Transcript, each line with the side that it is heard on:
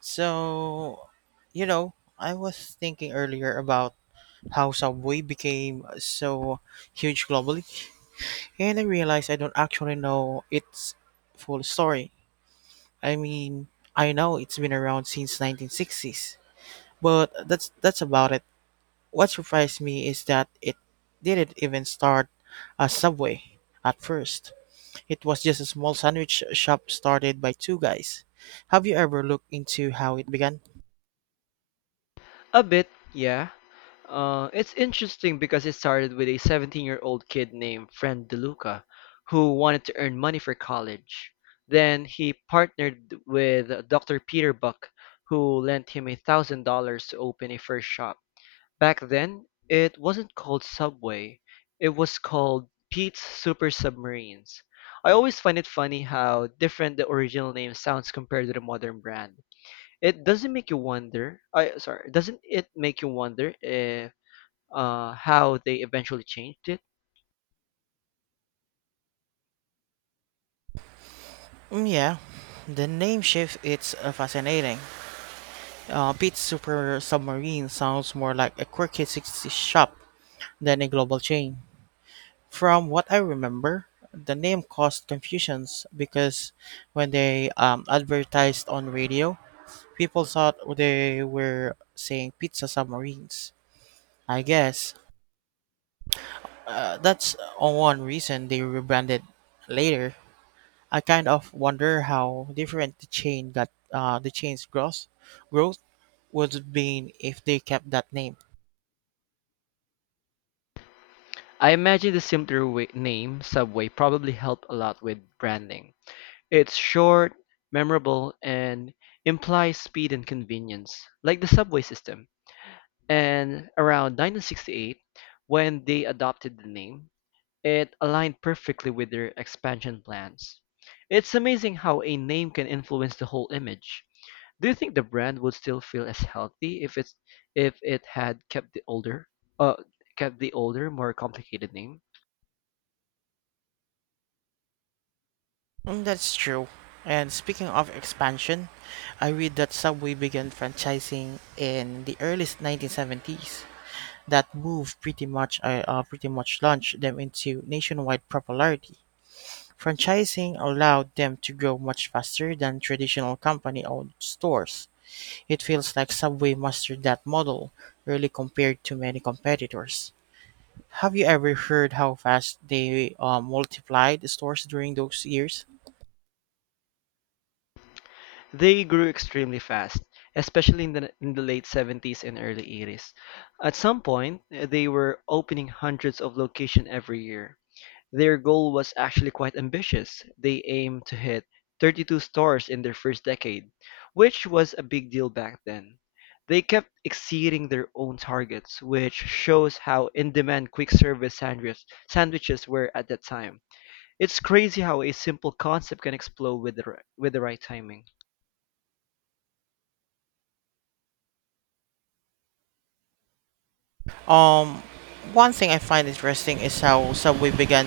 right: So, you know, I was thinking earlier about how Subway became so huge globally, and I realized I don't actually know its full story. I mean, I know it's been around since 1960s, but that's about it. What surprised me is that it didn't even start as Subway at first. It was just a small sandwich shop started by two guys. Have you ever looked into how it began?
left: A bit, yeah. It's interesting because it started with a 17-year-old kid named Friend DeLuca who wanted to earn money for college. Then he partnered with Dr. Peter Buck, who lent him $1,000 to open a first shop. Back then, it wasn't called Subway; it was called Pete's Super Submarines. I always find it funny how different the original name sounds compared to the modern brand. It doesn't make you wonder. I sorry, doesn't it make you wonder if how they eventually changed it?
right: Mm, yeah, the name shift it's fascinating. Pete's Super Submarine sounds more like a quirky 60s shop than a global chain. From what I remember, the name caused confusions because when they advertised on radio, people thought they were saying pizza submarines. I guess that's one reason they rebranded later. I kind of wonder how different the chain got, the chain's growth would have been if they kept that name.
left: I imagine the simpler way, name Subway probably helped a lot with branding. It's short, memorable, and implies speed and convenience, like the subway system. And around 1968, when they adopted the name, it aligned perfectly with their expansion plans. It's amazing how a name can influence the whole image. Do you think the brand would still feel as healthy if it had kept the older uh more complicated name?
right: Mm, that's true. And speaking of expansion, I read that Subway began franchising in the early 1970s. That move pretty much launched them into nationwide popularity. Franchising allowed them to grow much faster than traditional company-owned stores. It feels like Subway mastered that model, really compared to many competitors. Have you ever heard how fast they multiplied the stores during those years?
left: They grew extremely fast, especially in the late '70s and early '80s. At some point, they were opening hundreds of locations every year. Their goal was actually quite ambitious; they aimed to hit 32 stores in their first decade, which was a big deal back then. They kept exceeding their own targets, which shows how in-demand quick service sandwiches were at that time. It's crazy how a simple concept can explode with with the right timing.
right: Um, One thing I find interesting is how Subway began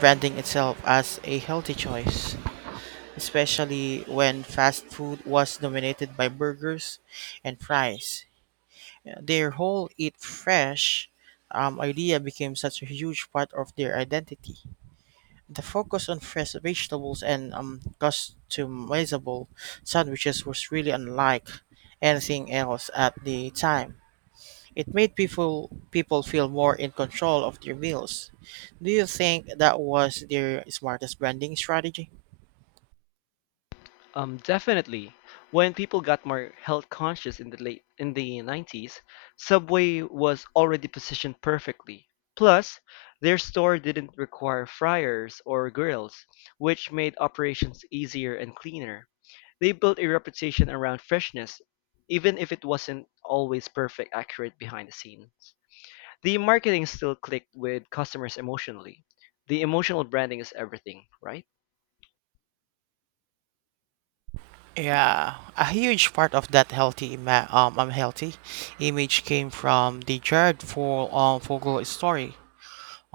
right: branding itself as a healthy choice, especially when fast food was dominated by burgers and fries. Their whole "eat fresh" idea became such a huge part of their identity. The focus on fresh vegetables and customizable sandwiches was really unlike anything else at the time. It made people feel more in control of their meals. Do you think that was their smartest branding strategy?
left: Definitely. When people got more health conscious in the late in the '90s, Subway was already positioned perfectly. Plus, their store didn't require fryers or grills, which made operations easier and cleaner. They built a reputation around freshness, even if it wasn't always perfect accurate behind the scenes. The marketing still clicked with customers emotionally. The emotional branding is everything, right?
right: Yeah, a huge part of that healthy image came from the Jared Fogle story.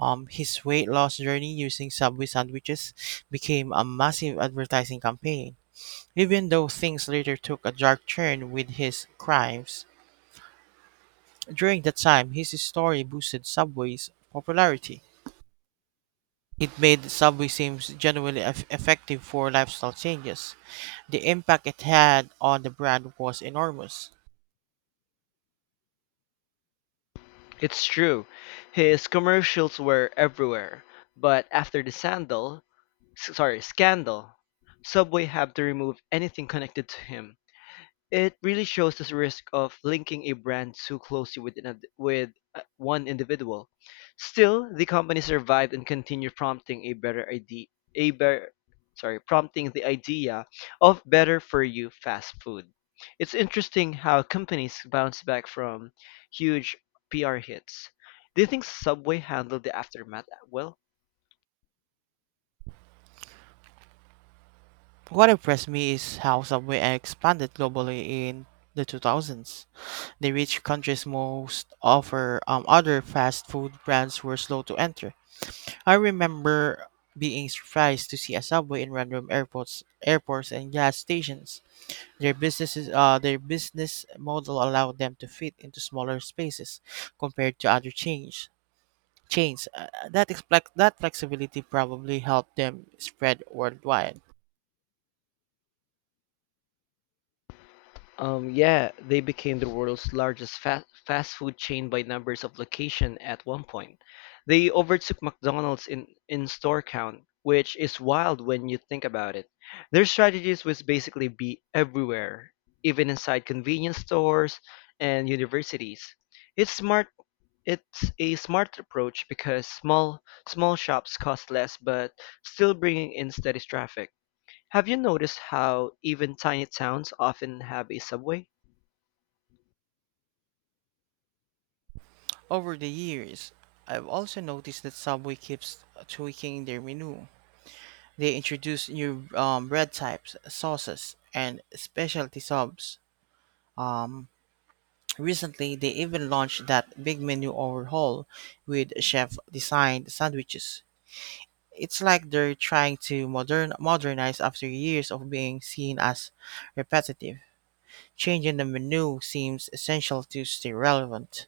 right: His weight loss journey using Subway sandwiches became a massive advertising campaign. Even though things later took a dark turn with his crimes, during that time his story boosted Subway's popularity. It made Subway seem genuinely effective for lifestyle changes. The impact it had on the brand was enormous.
left: It's true, his commercials were everywhere, but after the scandal, Subway had to remove anything connected to him. It really shows this risk of linking a brand too closely with one individual. Still, the company survived and continued prompting a better idea, a better, prompting the idea of better for you fast food. It's interesting how companies bounce back from huge PR hits. Do you think Subway handled the aftermath well?
right: What impressed me is how Subway expanded globally in the 2000s. They reached countries most offer other fast food brands were slow to enter. I remember being surprised to see a subway in random airports and gas stations. Their business model allowed them to fit into smaller spaces compared to other chains. That flexibility probably helped them spread worldwide.
left: Yeah, they became the world's largest fast food chain by numbers of location at one point. They overtook McDonald's in store count, which is wild when you think about it. Their strategies was basically be everywhere, even inside convenience stores and universities. It's smart. It's a smart approach because small shops cost less, but still bringing in steady traffic. Have you noticed how even tiny towns often have a subway?
right: Over the years, I've also noticed that Subway keeps tweaking their menu. They introduce new bread types, sauces, and specialty subs. Um, Recently, they even launched that big menu overhaul with chef-designed sandwiches. It's like they're trying to modernize after years of being seen as repetitive. Changing the menu seems essential to stay relevant.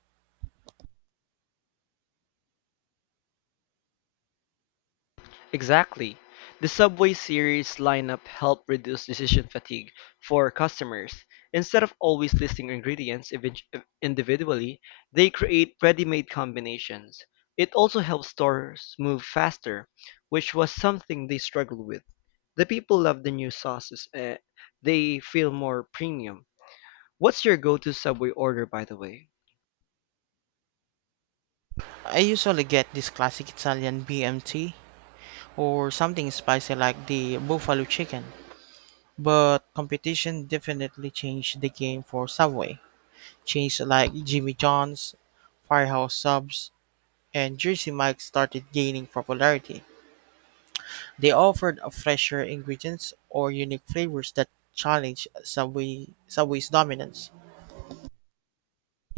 left: Exactly. The Subway series lineup helped reduce decision fatigue for customers. Instead of always listing individually, they create ready-made combinations. It also helps stores move faster, which was something they struggled with. The people love the new sauces. They feel more premium. What's your go-to Subway order, by the way?
right: I usually get this classic Italian BMT or something spicy like the buffalo chicken, but competition definitely changed the game for Subway. Chains like Jimmy John's, Firehouse Subs, and Jersey Mike's started gaining popularity. They offered a fresher ingredients or unique flavors that challenged Subway's dominance,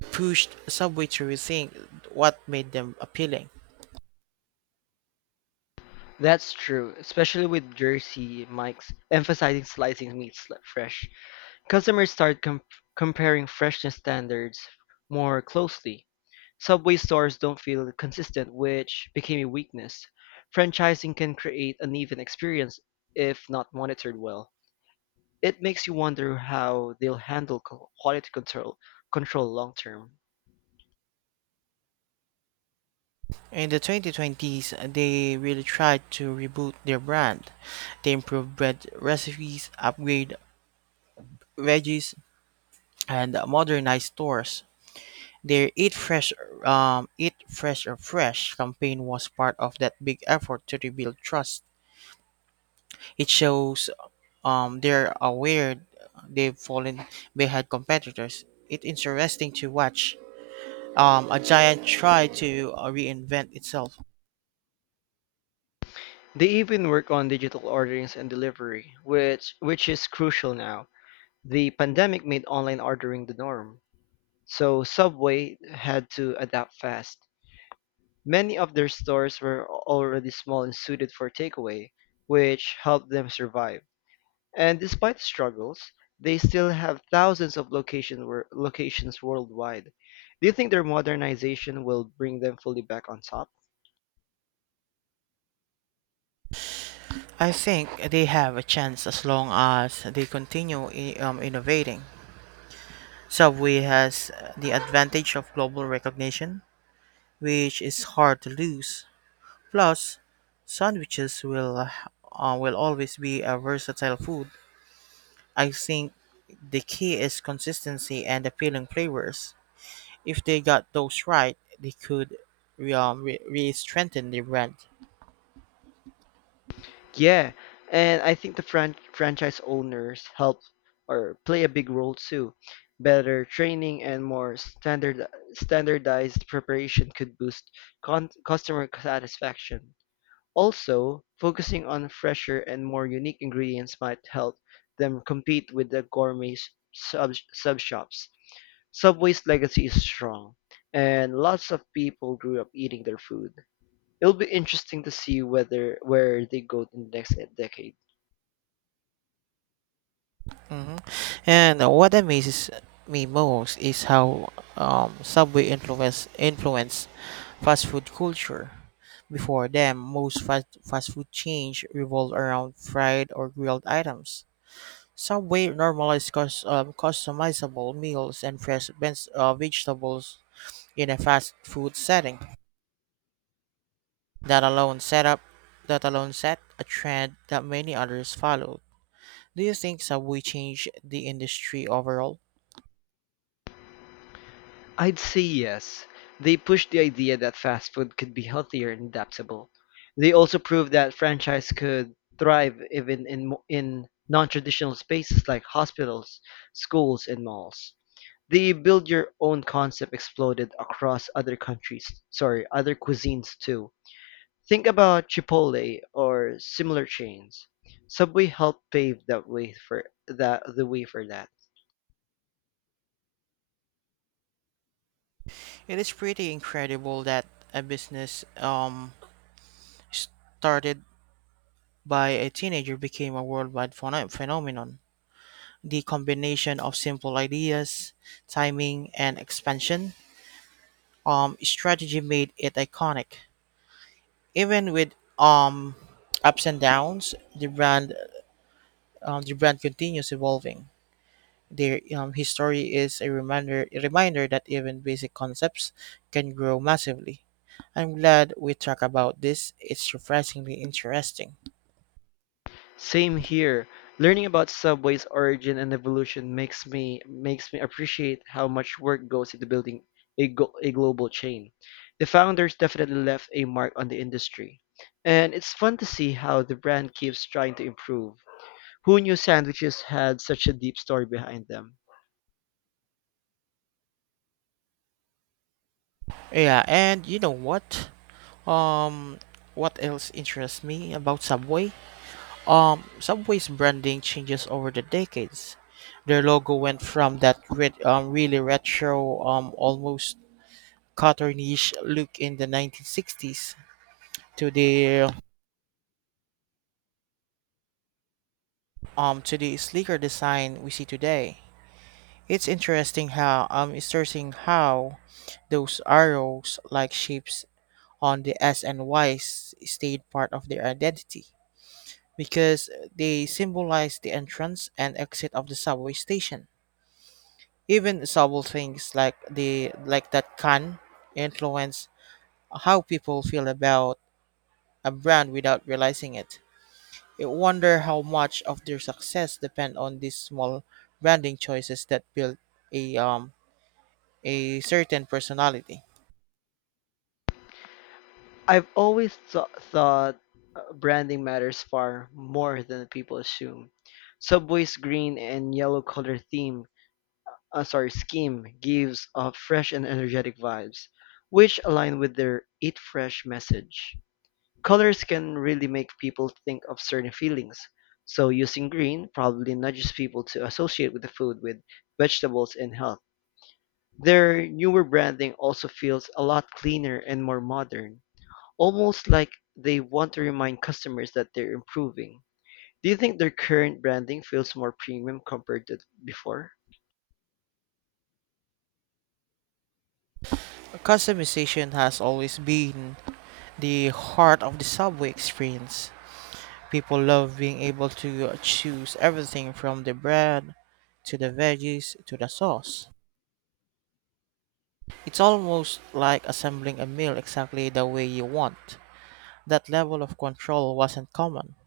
right: pushed Subway to rethink what made them appealing.
left: That's true, especially with Jersey Mike's emphasizing slicing meats like, fresh. Customers started comparing freshness standards more closely. Subway stores don't feel consistent, which became a weakness. Franchising can create uneven experience if not monitored well. It makes you wonder how they'll handle quality control long term.
right: In the 2020s, they really tried to reboot their brand. They improved bread recipes, upgraded veggies, and modernized stores. Their Eat Fresh or Fresh campaign was part of that big effort to rebuild trust. It shows they're aware they've fallen behind competitors. It's interesting to watch a giant try to reinvent itself.
left: They even work on digital orderings and delivery, which is crucial now. The pandemic made online ordering the norm, so Subway had to adapt fast. Many of their stores were already small and suited for takeaway, which helped them survive. And despite the struggles, they still have thousands of locations worldwide. Do you think their modernization will bring them fully back on top?
right: I think they have a chance as long as they continue innovating. Subway has the advantage of global recognition, which is hard to lose. Plus, sandwiches will always be a versatile food. I think the key is consistency and appealing flavors. If they got those right, they could strengthen the brand.
left: Yeah, and I think the franchise owners help or play a big role too. Better training and more standardized preparation could boost customer satisfaction. Also, focusing on fresher and more unique ingredients might help them compete with the gourmet sub shops. Subway's legacy is strong, and lots of people grew up eating their food. It'll be interesting to see whether where they go in the next decade.
right: hmm And what amazes me most is how Subway influenced fast food culture. Before them, most fast food chains revolved around fried or grilled items. Subway normalized customizable meals and fresh vegetables in a fast food setting. That alone set up that alone set a trend that many others followed. Do you think Subway changed the industry overall?
left: I'd say yes. They pushed the idea that fast food could be healthier and adaptable. They also proved that franchise could thrive even in non-traditional spaces like hospitals, schools, and malls. The build your own concept exploded across other countries, sorry, other cuisines too. Think about Chipotle or similar chains. Subway helped pave that way for that the way for that.
right: It is pretty incredible that a business started by a teenager became a worldwide phenomenon. The combination of simple ideas, timing, and expansion strategy made it iconic. Even with ups and downs, the brand continues evolving. Their history is a reminder that even basic concepts can grow massively. I'm glad we talk about this. It's refreshingly interesting.
left: Same here. Learning about Subway's origin and evolution makes me appreciate how much work goes into building a global chain. The founders definitely left a mark on the industry. And it's fun to see how the brand keeps trying to improve. Who knew sandwiches had such a deep story behind them?
right: Yeah, and you know what? Um, what else interests me about Subway? Subway's branding changes over the decades. Their logo went from that red, really retro, almost cartoonish look in the 1960s to the to the sleeker design we see today. It's interesting how those arrows like shapes on the S and Ys stayed part of their identity because they symbolize the entrance and exit of the subway station. Even subtle things like that can influence how people feel about a brand without realizing it. I wonder how much of their success depend on these small branding choices that build a um a certain personality.
left: I've always thought branding matters far more than people assume. Subway's green and yellow scheme gives off fresh and energetic vibes, which align with their Eat Fresh message. Colors can really make people think of certain feelings, so using green probably nudges people to associate with the food with vegetables and health. Their newer branding also feels a lot cleaner and more modern. Almost like they want to remind customers that they're improving. Do you think their current branding feels more premium compared to before?
right: Customization has always been the heart of the subway experience. People love being able to choose everything from the bread to the veggies to the sauce. It's almost like assembling a meal exactly the way you want. That level of control wasn't common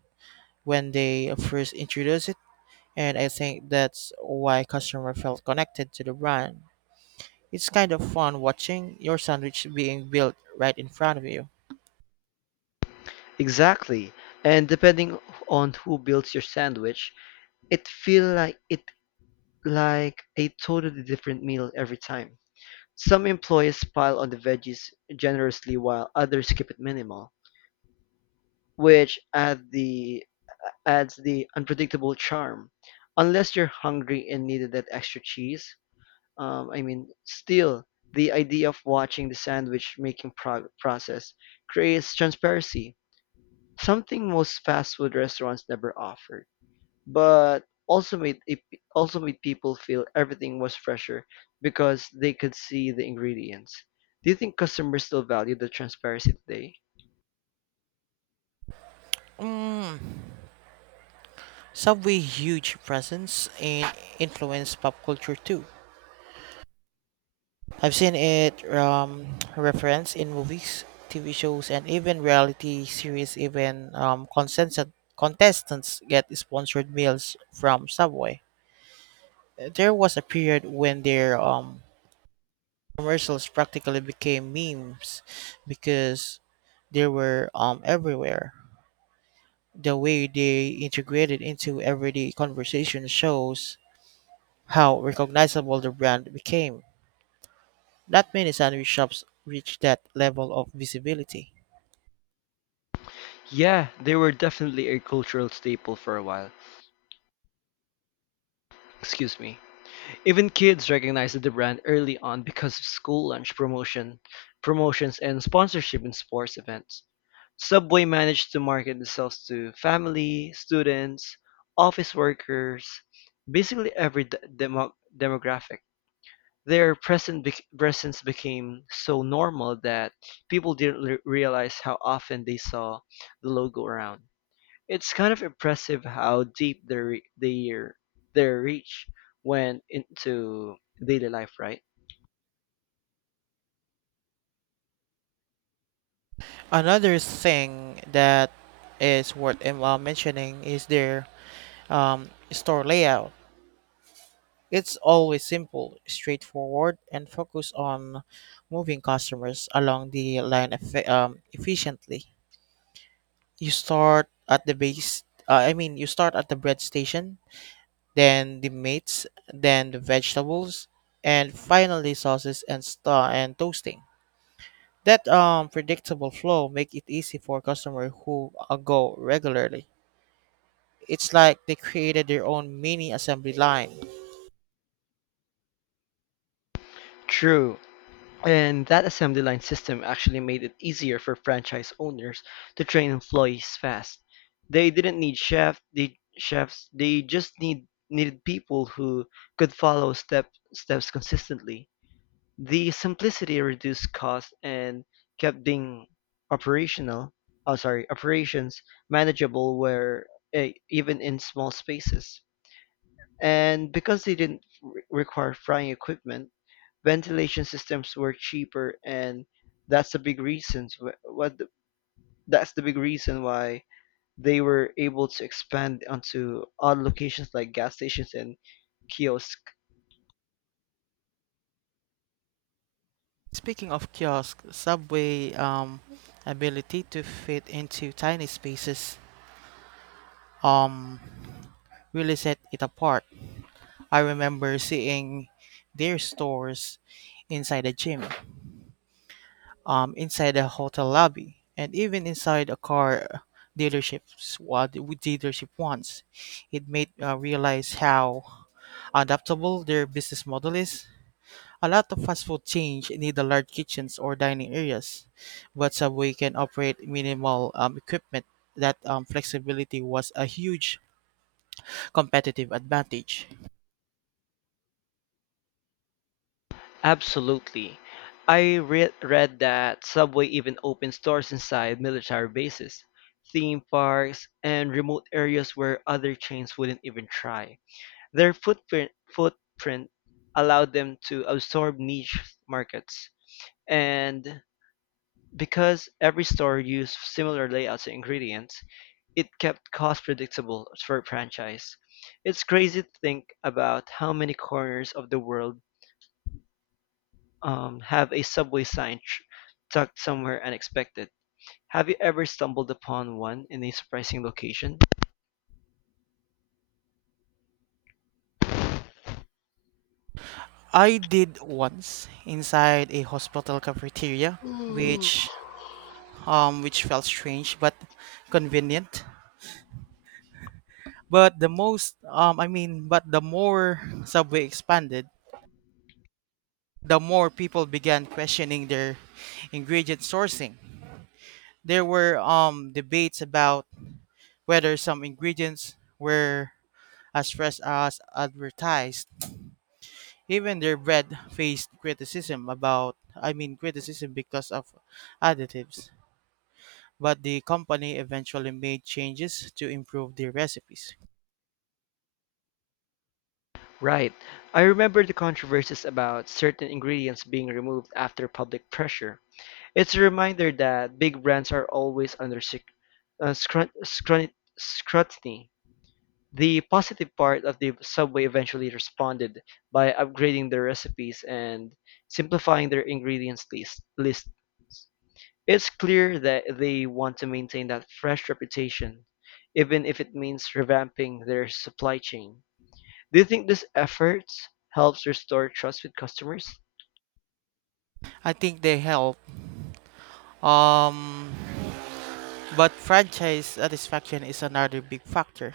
right: when they first introduced it and I think that's why customer felt connected to the brand. It's kind of fun watching your sandwich being built right in front of you.
left: Exactly. And depending on who builds your sandwich, it feels like a totally different meal every time. Some employees pile on the veggies generously while others keep it minimal, which adds the unpredictable charm. Unless you're hungry and needed that extra cheese, still, the idea of watching the process creates transparency, something most fast food restaurants never offer but also made people feel everything was fresher because they could see the ingredients. Do you think customers still value the transparency today?
right: Mm. Subway huge presence and influence pop culture too. I've seen it referenced in movies, TV shows, and even reality series. Even contestants get sponsored meals from Subway. There was a period when their commercials practically became memes because they were everywhere. The way they integrated into everyday conversation shows how recognizable the brand became. Not many sandwich shops reach that level of visibility.
left: Yeah, they were definitely a cultural staple for a while. Excuse me. Even kids recognized the brand early on because of promotions and sponsorship in sports events. Subway managed to market themselves to family, students, office workers, basically demographic. Their present bec presence became so normal that people didn't realize how often they saw the logo around. It's kind of impressive how deep their re- their reach went into daily life, right?
right: Another thing that is worth mentioning is their store layout. It's always simple, straightforward, and focused on moving customers along the line efficiently. You start at the bread station, then the meats, then the vegetables, and finally sauces and toasting. That predictable flow make it easy for customer who go regularly. It's like they created their own mini assembly line.
left: True. And that assembly line system actually made it easier for franchise owners to train employees fast. They didn't need chefs, they just needed people who could follow steps consistently. The simplicity reduced costs and kept being operational operations manageable, even in small spaces. And because they didn't require frying equipment, ventilation systems were cheaper, and that's the big reasons wh- what the, that's the big reason why they were able to expand onto odd locations like gas stations and kiosks.
right: Speaking of kiosk, subway ability to fit into tiny spaces um, really set it apart. I remember seeing their stores inside a gym, inside a hotel lobby, and even inside a car dealerships what with dealership once. It made realize how adaptable their business model is. A lot of fast food chains need a large kitchens or dining areas, but Subway can operate minimal equipment. That flexibility was a huge competitive advantage.
left: Absolutely. I read that Subway even opened stores inside military bases, theme parks, and remote areas where other chains wouldn't even try. Their footprint allowed them to absorb niche markets. And because every store used similar layouts and ingredients, it kept cost predictable for a franchise. It's crazy to think about how many corners of the world have a subway sign tucked somewhere unexpected. Have you ever stumbled upon one in a surprising location?
right: I did once inside a hospital cafeteria,
left: Mm.
right: which which felt strange but convenient. But the most, I mean, But the more Subway expanded, the more people began questioning their ingredient sourcing. There were debates about whether some ingredients were as fresh as advertised. Even their bread faced criticism about I mean criticism because of additives. But the company eventually made changes to improve their recipes.
left: Right. I remember the controversies about certain ingredients being removed after public pressure. It's a reminder that big brands are always under sec- scrut- scrut- scrutiny. The positive part of the Subway eventually responded by upgrading their recipes and simplifying their ingredients list. It's clear that they want to maintain that fresh reputation, even if it means revamping their supply chain. Do you think this effort helps restore trust with customers?
right: I think they help. Um, but franchise satisfaction is another big factor.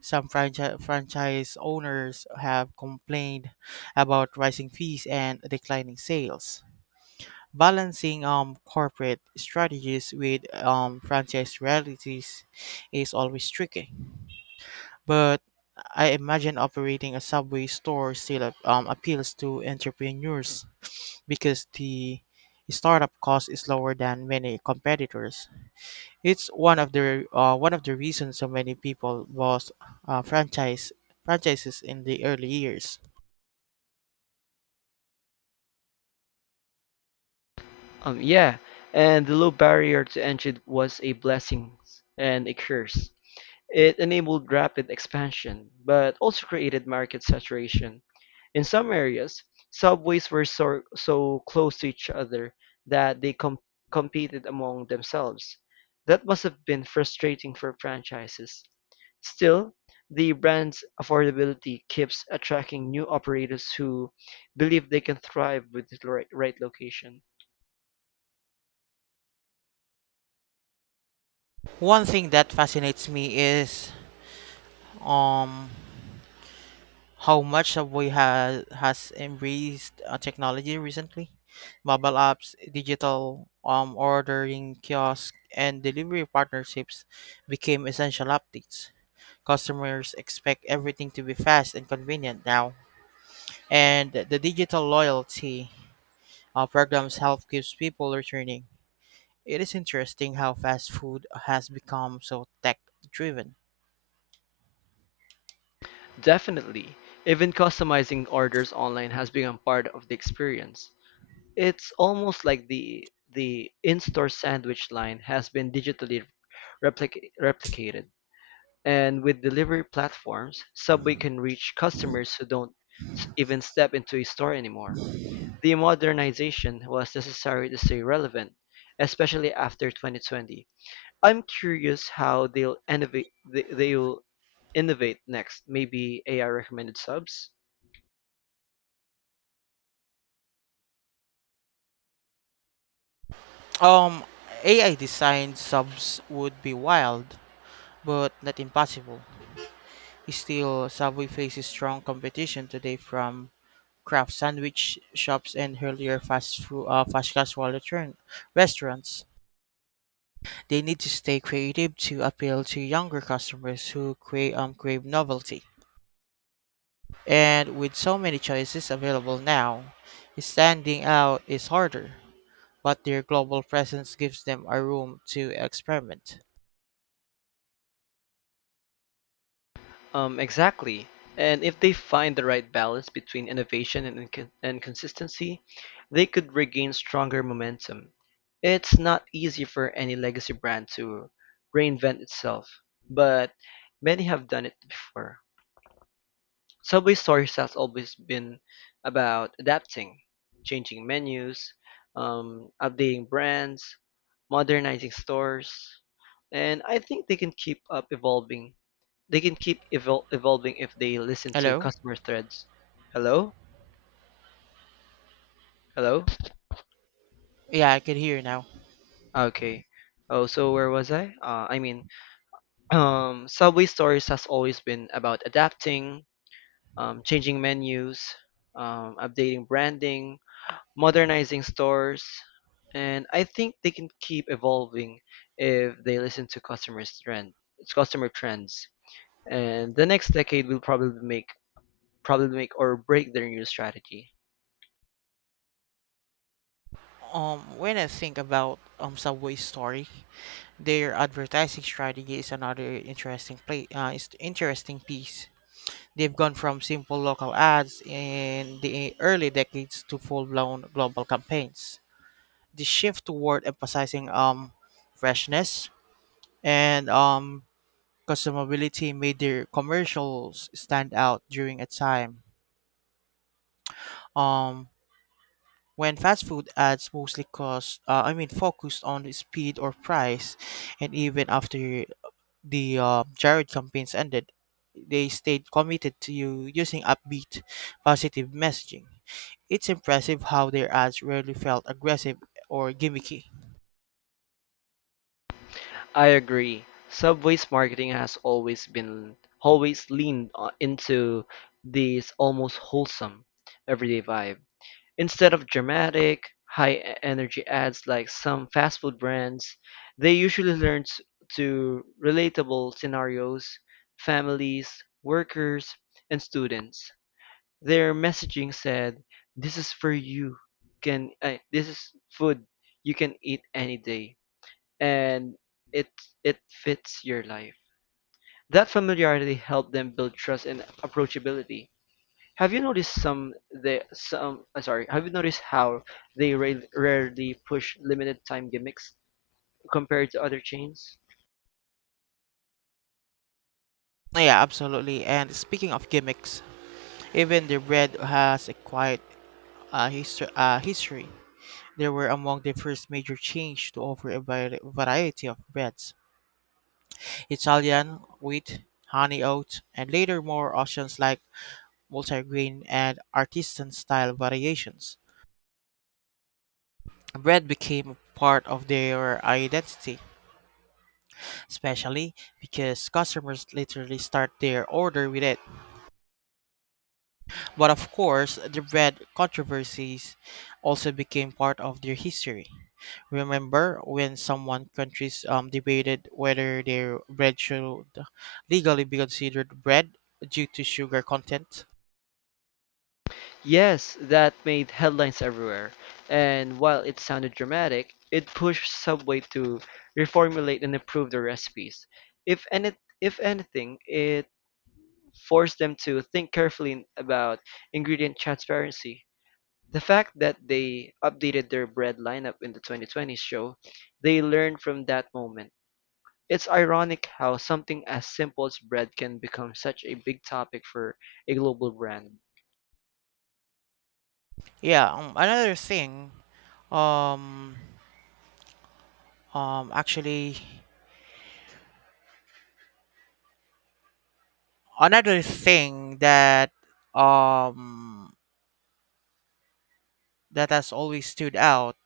right: Some franchise owners have complained about rising fees and declining sales. Balancing corporate strategies with franchise realities is always tricky. But I imagine operating a subway store still appeals to entrepreneurs because the startup cost is lower than many competitors. It's one of the reasons so many people bought uh, franchise franchises in the early years.
left: Yeah, and the low barrier to entry was a blessing and a curse. It enabled rapid expansion, but also created market saturation. In some areas, subways were so close to each other that they competed among themselves. That must have been frustrating for franchises. Still, the brand's affordability keeps attracting new operators who believe they can thrive with the right location.
right: One thing that fascinates me is um how much have we had has embraced technology recently? Mobile apps, digital ordering kiosk, and delivery partnerships became essential updates. Customers expect everything to be fast and convenient now, and the digital loyalty programs help keeps people returning. It is interesting how fast food has become so tech driven.
left: Definitely, even customizing orders online has become part of the experience. It's almost like the in-store sandwich line has been digitally replicated. And with delivery platforms, Subway can reach customers who don't even step into a store anymore. The modernization was necessary to stay relevant, especially after 2020. I'm curious how they'll innovate next, maybe AI recommended subs?
right: Um, AI designed subs would be wild, but not impossible. Still, Subway faces strong competition today from craft sandwich shops and earlier fast casual return restaurants. They need to stay creative to appeal to younger customers who crave novelty. And with so many choices available now, standing out is harder, but their global presence gives them a room to experiment.
left: Exactly. And if they find the right balance between innovation and consistency, they could regain stronger momentum. It's not easy for any legacy brand to reinvent itself, but many have done it before. Subway stories has always been about adapting, changing menus, updating brands, modernizing stores, and I think they can evolving if they listen to
right: Hello?
left: customer threads. Hello? Hello?
right: Yeah, I can hear you now.
left: Okay. Oh, so where was I? Subway Stories has always been about adapting, changing menus, updating branding, modernizing stores, and I think they can keep evolving if they listen to customer trends. And the next decade will probably make or break their new strategy.
right: When I think about Subway's story, their advertising strategy is another interesting play, is interesting piece. They've gone from simple local ads in the early decades to full-blown global campaigns. The shift toward emphasizing freshness and consumability made their commercials stand out during a time um, when fast food ads mostly focused on the speed or price, and even after the Jared campaigns ended, they stayed committed to you using upbeat, positive messaging. It's impressive how their ads rarely felt aggressive or gimmicky.
left: I agree. Subway's marketing has always leaned into this almost wholesome everyday vibe. Instead of dramatic, high energy ads like some fast food brands, they usually to relatable scenarios, families, workers, and students. Their messaging said, "This is for you. Can this is food you can eat any day." and it it fits your life. That familiarity helped them build trust and approachability. Have you noticed some the some sorry, have you noticed how they rarely push limited time gimmicks compared to other chains?
right: Yeah, absolutely. And speaking of gimmicks, even the bread has a quiet history. They were among the first major change to offer a variety of breads. Italian, wheat, honey oat, and later more options like multigrain and artisan style variations. Bread became a part of their identity, especially because customers literally start their order with it. But of course, the bread controversies also became part of their history. Remember when someone countries debated whether their bread should legally be considered bread due to sugar content?
left: Yes, that made headlines everywhere. And while it sounded dramatic, it pushed Subway to reformulate and improve their recipes. If any if anything, it forced them to think carefully about ingredient transparency. The fact that they updated their bread lineup in the 2020s show, they learned from that moment. It's ironic how something as simple as bread can become such a big topic for a global brand.
right: Yeah, um um actually another thing that um that has always stood out.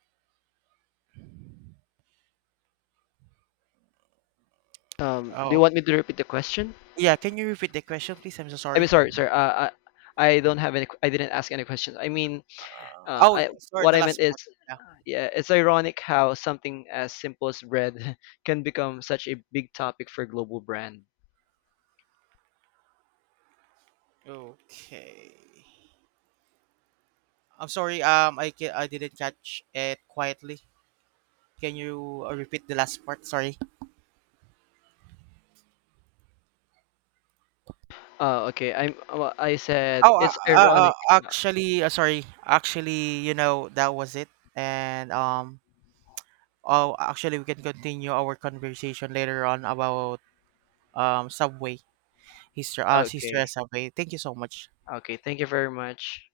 left: Do you
right: Oh,
left: want me to repeat the question?
right: yeah. Can you repeat the question, please? I'm so
left: I mean,
right: sorry.
left: sorry, sorry. Uh, I don't have any. I didn't ask any questions. I mean,
right: Oh,
left: I
right: yeah, sorry.
left: what
right: The
left: I meant
right: last
left: is
right: part. Yeah.
left: yeah, it's ironic how something as simple as bread can become such a big topic for global brand.
right: Okay. I'm sorry. I didn't catch it quietly. Can you repeat the last part? Sorry.
left: Oh, okay. I said it's ironic. Uh,
right: Sorry. Actually, you know that was it. And oh, actually, we can continue our conversation later on about Subway history. History of
left: Okay.
right: Subway. Thank you so much.
left: Okay. Thank you very much.